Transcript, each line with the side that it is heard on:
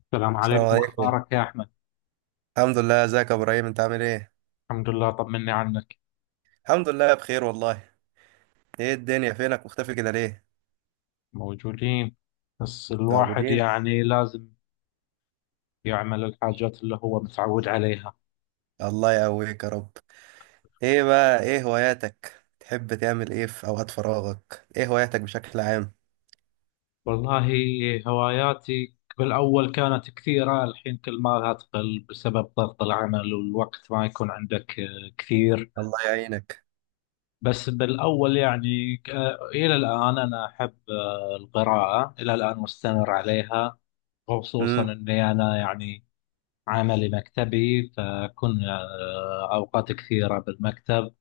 left: السلام
right: السلام
left: عليكم،
right: عليكم.
left: أخبارك يا أحمد؟
right: الحمد لله، ازيك يا ابراهيم؟ انت عامل ايه؟
left: الحمد لله، طمني عنك.
right: الحمد لله بخير والله. ايه الدنيا، فينك مختفي كده ليه؟
left: موجودين، بس الواحد
right: موجودين.
left: يعني لازم يعمل الحاجات اللي هو متعود عليها.
right: الله يقويك يا رب. ايه بقى، ايه هواياتك؟ تحب تعمل ايه في اوقات فراغك؟ ايه هواياتك بشكل عام؟
left: والله، هواياتي بالأول كانت كثيرة، الحين كل ما لها تقل بسبب ضغط العمل والوقت ما يكون عندك كثير.
right: الله يعينك.
left: بس بالأول يعني، إلى الآن أنا أحب القراءة، إلى الآن مستمر عليها. خصوصا
right: امم
left: اني انا يعني عملي مكتبي، فكنا أوقات كثيرة بالمكتب.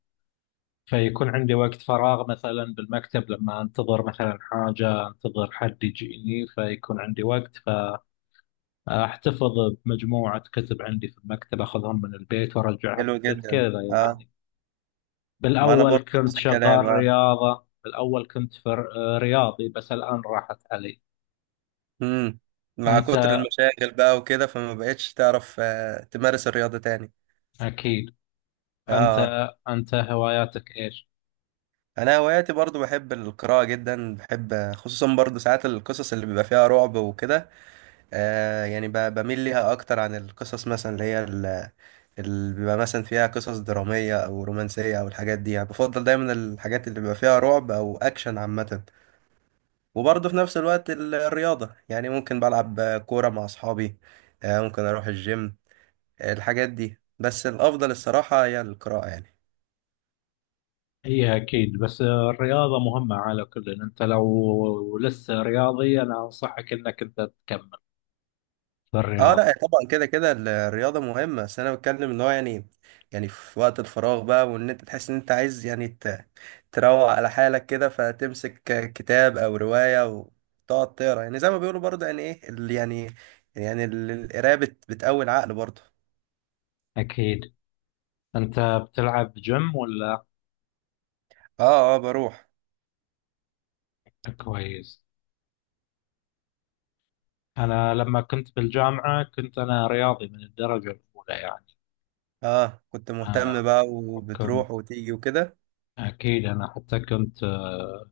left: فيكون عندي وقت فراغ مثلا بالمكتب، لما أنتظر مثلا حاجة، أنتظر حد يجيني فيكون عندي وقت. فأحتفظ بمجموعة كتب عندي في المكتب، أخذهم من البيت وأرجعهم
right: حلو
left: من البيت
right: جدا.
left: كذا
right: اه،
left: يعني.
right: ما انا
left: بالأول
right: برضه
left: كنت
right: نفس
left: شغال
right: الكلام، اه.
left: رياضة، بالأول كنت في رياضي، بس الآن راحت علي.
right: امم مع كتر
left: أنت
right: المشاغل بقى وكده، فما بقتش تعرف تمارس الرياضة تاني.
left: أكيد. أنت
right: اه،
left: أنت هواياتك إيش؟
right: انا هواياتي برضو بحب القراءه جدا، بحب خصوصا برضو ساعات القصص اللي بيبقى فيها رعب وكده. آه يعني بميل ليها اكتر عن القصص مثلا اللي هي اللي بيبقى مثلا فيها قصص دراميه او رومانسيه او الحاجات دي، يعني بفضل دايما الحاجات اللي بيبقى فيها رعب او اكشن عامه. وبرضو في نفس الوقت الرياضه، يعني ممكن بلعب كوره مع اصحابي. آه ممكن اروح الجيم، الحاجات دي، بس الافضل الصراحه هي القراءه يعني.
left: هي أكيد، بس الرياضة مهمة على كل، إن أنت لو لسه رياضي أنا أنصحك إنك أنت تكمل في
right: اه لا
left: الرياضة.
right: طبعا، كده كده الرياضة مهمة، بس انا بتكلم ان هو يعني، يعني في وقت الفراغ بقى وان انت تحس ان انت عايز يعني تروق على حالك كده، فتمسك كتاب او رواية وتقعد تقرا، يعني زي ما بيقولوا برضه يعني ايه يعني القراية بتقوي العقل برضه.
left: أكيد. أنت بتلعب جيم ولا؟
right: اه اه بروح.
left: كويس. أنا لما كنت بالجامعة كنت أنا رياضي من الدرجة الأولى يعني.
right: اه كنت مهتم
left: أنا
right: بقى
left: كنت
right: وبتروح وتيجي وكده.
left: أكيد أنا حتى كنت،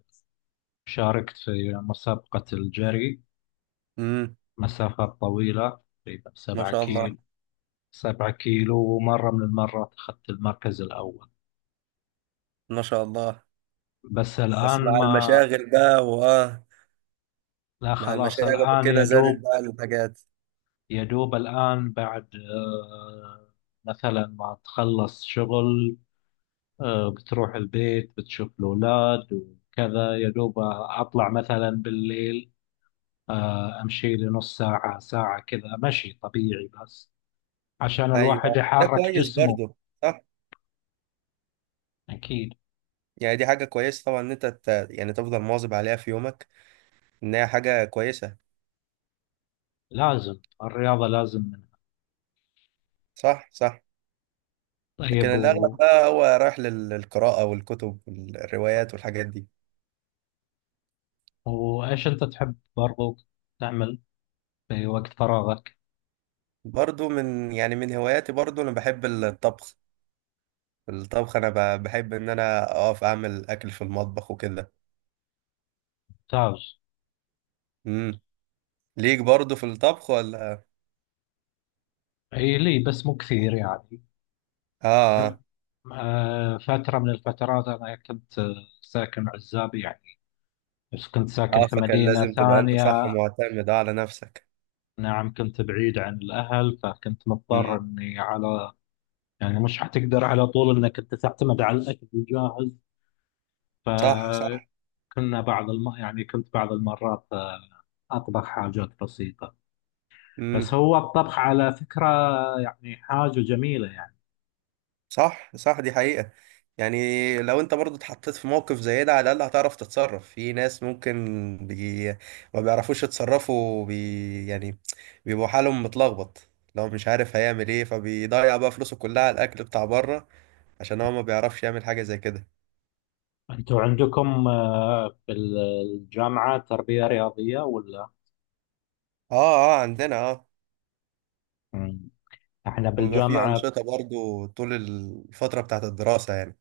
left: شاركت في مسابقة الجري
right: امم
left: مسافات طويلة، تقريبا
right: ما
left: سبعة
right: شاء الله.
left: كيلو سبعة كيلو، ومرة من المرات أخذت المركز الأول.
right: ما شاء الله.
left: بس الآن
right: بس مع
left: ما.
right: المشاغل بقى، واه.
left: لا
right: مع
left: خلاص،
right: المشاغل
left: الآن
right: وكده زادت
left: يدوب.
right: بقى الحاجات.
left: يدوب الآن بعد مثلا ما تخلص شغل، بتروح البيت بتشوف الأولاد وكذا، يدوب أطلع مثلا بالليل، أمشي لي نص ساعة ساعة كذا، مشي طبيعي بس عشان الواحد
right: ايوه ده
left: يحرك
right: كويس
left: جسمه.
right: برضه. صح.
left: أكيد،
right: يعني دي حاجة كويسة طبعا ان انت يعني تفضل مواظب عليها في يومك، ان هي حاجة كويسة.
left: لازم الرياضة، لازم منها.
right: صح صح. لكن
left: طيب،
right: الاغلب بقى هو رايح للقراءة والكتب والروايات والحاجات دي.
left: وإيش أنت تحب برضو تعمل في وقت فراغك؟
right: برضه من يعني من هواياتي برضه انا بحب الطبخ. الطبخ انا بحب ان انا اقف اعمل اكل في المطبخ وكده.
left: تاج.
right: امم ليك برضه في الطبخ ولا؟
left: إي لي بس مو كثير يعني.
right: اه. اه.
left: فترة من الفترات أنا كنت ساكن عزاب يعني، بس كنت ساكن في
right: فكان
left: مدينة
right: لازم تبقى انت صح
left: ثانية.
right: معتمد على نفسك.
left: نعم، كنت بعيد عن الأهل فكنت مضطر
right: امم
left: إني على. يعني مش حتقدر على طول إنك أنت تعتمد على الأكل الجاهز.
right: صح صح.
left: فكنا يعني كنت بعض المرات أطبخ حاجات بسيطة. بس
right: امم
left: هو الطبخ على فكرة يعني حاجة جميلة يعني.
right: صح صح دي حقيقة. يعني لو انت برضو اتحطيت في موقف زي ده، على الأقل هتعرف تتصرف في ناس ممكن بي... ما بيعرفوش يتصرفوا يعني بيبقوا حالهم متلخبط. لو مش عارف هيعمل ايه فبيضيع بقى فلوسه كلها على الأكل بتاع بره، عشان هو ما بيعرفش يعمل حاجة زي كده.
left: انتوا عندكم بالجامعة تربية رياضية ولا؟
right: اه، اه عندنا اه.
left: مم. احنا
right: وبيبقى في
left: بالجامعة
right: أنشطة برضو طول الفترة بتاعت الدراسة يعني.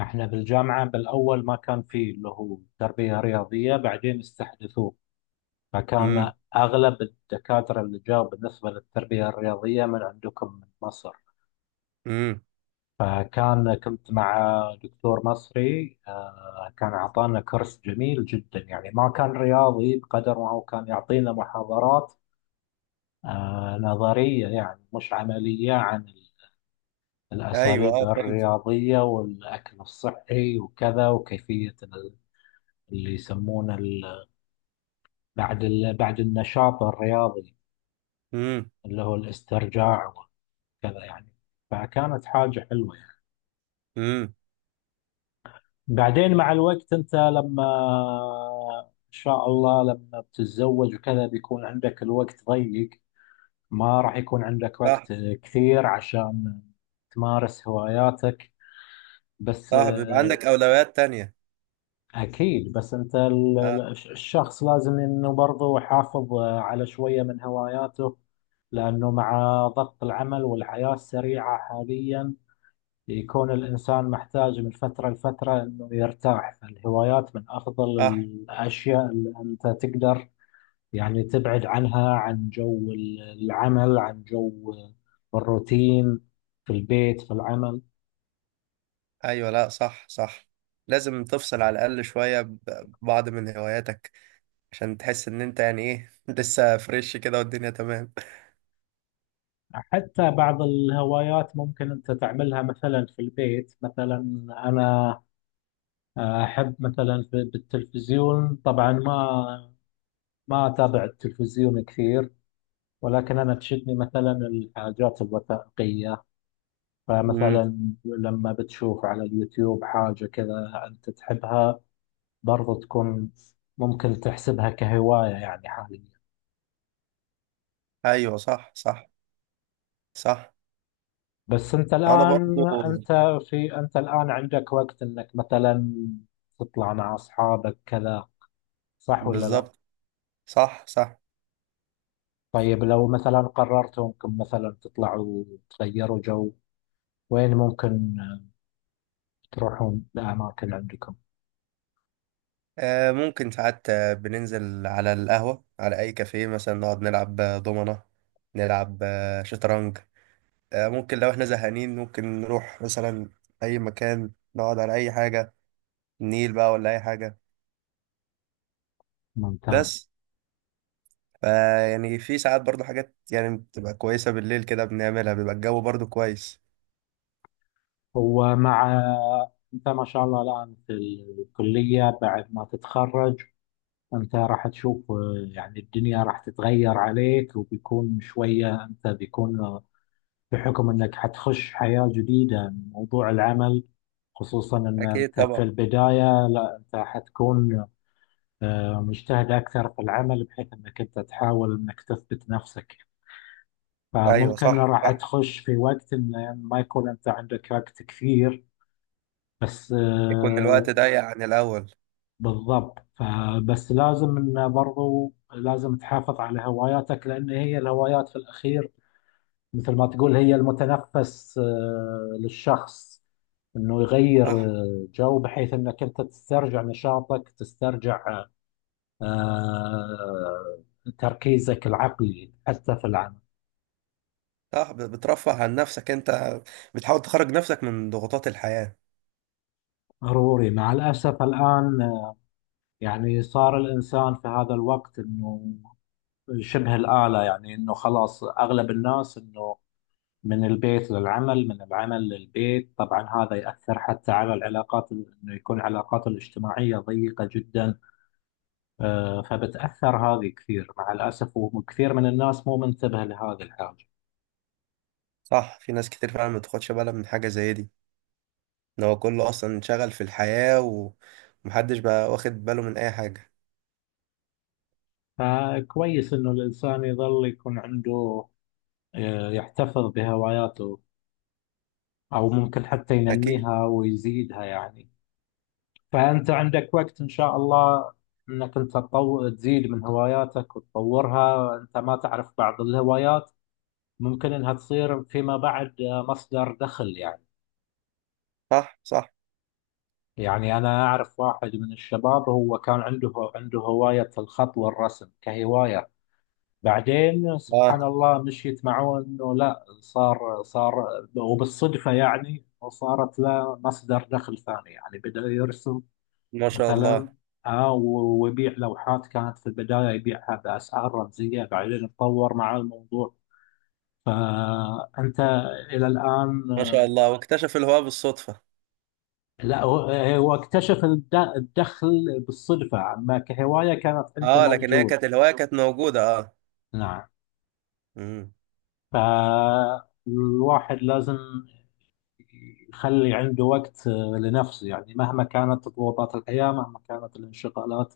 left: احنا بالجامعة بالاول ما كان في اللي هو تربية رياضية، بعدين استحدثوه. فكان
right: امم
left: اغلب الدكاترة اللي جاوا بالنسبة للتربية الرياضية من عندكم من مصر.
right: امم
left: كنت مع دكتور مصري، كان أعطانا كورس جميل جدا يعني، ما كان رياضي بقدر ما هو كان يعطينا محاضرات نظرية يعني، مش عملية عن
right: ايوه
left: الأساليب
right: اه فهمت.
left: الرياضية والأكل الصحي وكذا، وكيفية اللي يسمونه بعد النشاط الرياضي
right: امم
left: اللي هو الاسترجاع وكذا يعني، فكانت حاجة حلوة يعني.
right: امم
left: بعدين مع الوقت، أنت لما إن شاء الله لما بتتزوج وكذا بيكون عندك الوقت ضيق، ما راح يكون عندك
right: صح
left: وقت كثير عشان تمارس هواياتك، بس.
right: صح بيبقى عندك أولويات تانية.
left: أكيد، بس أنت
right: اه
left: الشخص لازم إنه برضه يحافظ على شوية من هواياته، لأنه مع ضغط العمل والحياة السريعة حاليا يكون الإنسان محتاج من فترة لفترة إنه يرتاح. فالهوايات من أفضل
right: صح.
left: الأشياء اللي أنت تقدر يعني تبعد عنها، عن جو العمل، عن جو الروتين في البيت، في العمل.
right: ايوه لا صح صح. لازم تفصل على الاقل شويه ببعض من هواياتك عشان تحس ان انت يعني ايه لسه فريش كده والدنيا تمام.
left: حتى بعض الهوايات ممكن أنت تعملها مثلا في البيت. مثلا أنا أحب مثلا بالتلفزيون، طبعا ما أتابع التلفزيون كثير، ولكن أنا تشدني مثلا الحاجات الوثائقية.
right: امم
left: فمثلا لما بتشوف على اليوتيوب حاجة كذا أنت تحبها برضو، تكون ممكن تحسبها كهواية يعني حاليا.
right: ايوه صح صح. صح.
left: بس أنت
right: وانا برضو.
left: الآن عندك وقت إنك مثلا تطلع مع أصحابك كذا، صح ولا لا؟
right: بالظبط. صح صح.
left: طيب، لو مثلا قررتوا إنكم مثلا تطلعوا تغيروا جو، وين ممكن تروحون لأماكن عندكم؟
right: آه ممكن ساعات، بننزل على القهوه، على اي كافيه مثلا، نقعد نلعب دومنه، نلعب شطرنج. آه ممكن لو احنا زهقانين ممكن نروح مثلا اي مكان نقعد على اي حاجه، النيل بقى ولا اي حاجه.
left: ممتاز.
right: بس فيعني في ساعات برضو حاجات يعني بتبقى كويسة بالليل كده بنعملها، بيبقى الجو برضو كويس.
left: ومع أنت ما شاء الله الآن في الكلية، بعد ما تتخرج أنت راح تشوف يعني الدنيا راح تتغير عليك، وبيكون شوية أنت بيكون بحكم انك حتخش حياة جديدة موضوع العمل، خصوصا ان
right: أكيد
left: انت في
right: طبعا.
left: البداية، لا انت حتكون مجتهد اكثر في العمل بحيث انك انت تحاول انك تثبت نفسك،
right: أيوة
left: فممكن
right: صح
left: راح
right: صح.
left: تخش في وقت ان ما يكون انت عندك وقت كثير. بس
right: يكون الوقت ضيق عن الأول.
left: بالضبط، فبس لازم ان برضو لازم تحافظ على هواياتك، لان هي الهوايات في الاخير مثل ما تقول هي المتنفس للشخص، انه يغير
right: صح
left: جو بحيث انك انت تسترجع نشاطك، تسترجع آه، تركيزك العقلي حتى في العمل.
right: صح بترفه عن نفسك أنت، بتحاول تخرج نفسك من ضغوطات الحياة.
left: ضروري، مع الاسف الان يعني صار الانسان في هذا الوقت انه شبه الاله يعني، انه خلاص اغلب الناس انه من البيت للعمل، من العمل للبيت، طبعا هذا يأثر حتى على العلاقات، انه يكون علاقاته الاجتماعية ضيقة جدا. فبتأثر هذه كثير مع الأسف، وكثير من الناس مو منتبه لهذه الحاجة.
right: صح في ناس كتير فعلا ما بتاخدش بالها من حاجة زي دي، إن هو كله أصلا انشغل في الحياة، ومحدش بقى واخد باله من أي حاجة.
left: فكويس إنه الإنسان يظل يكون عنده يحتفظ بهواياته، أو ممكن حتى
right: أكيد.
left: ينميها ويزيدها يعني. فأنت عندك وقت إن شاء الله إنك أنت تزيد من هواياتك وتطورها. أنت ما تعرف بعض الهوايات ممكن إنها تصير فيما بعد مصدر دخل يعني.
right: صح صح.
left: يعني أنا أعرف واحد من الشباب، هو كان عنده هواية الخط والرسم كهواية، بعدين سبحان
right: آه
left: الله مشيت معه إنه لا صار، وبالصدفة يعني وصارت له مصدر دخل ثاني يعني، بدأ يرسم
right: ما شاء
left: مثلا،
right: الله.
left: ويبيع لوحات، كانت في البداية يبيعها بأسعار رمزية، بعدين اتطور مع الموضوع. فأنت إلى الآن.
right: ما شاء الله واكتشف الهواء بالصدفة.
left: لا، هو اكتشف الدخل بالصدفة، أما كهواية كانت عنده
right: اه لكن هي
left: موجود.
right: كانت الهواية كانت موجودة اه.
left: نعم.
right: مم.
left: فالواحد لازم يخلي عنده وقت لنفسه يعني، مهما كانت ضغوطات الحياة، مهما كانت الانشغالات،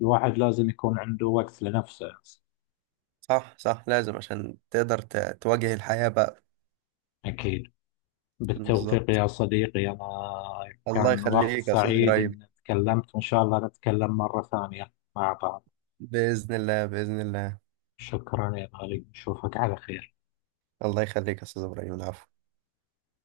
left: الواحد لازم يكون عنده وقت لنفسه.
right: صح صح لازم عشان تقدر تواجه الحياة بقى.
left: أكيد. بالتوفيق
right: بالظبط.
left: يا صديقي، أنا
right: الله
left: كان وقت
right: يخليك يا أستاذ
left: سعيد
right: إبراهيم.
left: إن تكلمت، وإن شاء الله نتكلم مرة ثانية مع بعض.
right: بإذن الله بإذن الله.
left: شكرا يا غالي، نشوفك على خير.
right: الله يخليك يا أستاذ إبراهيم، العفو.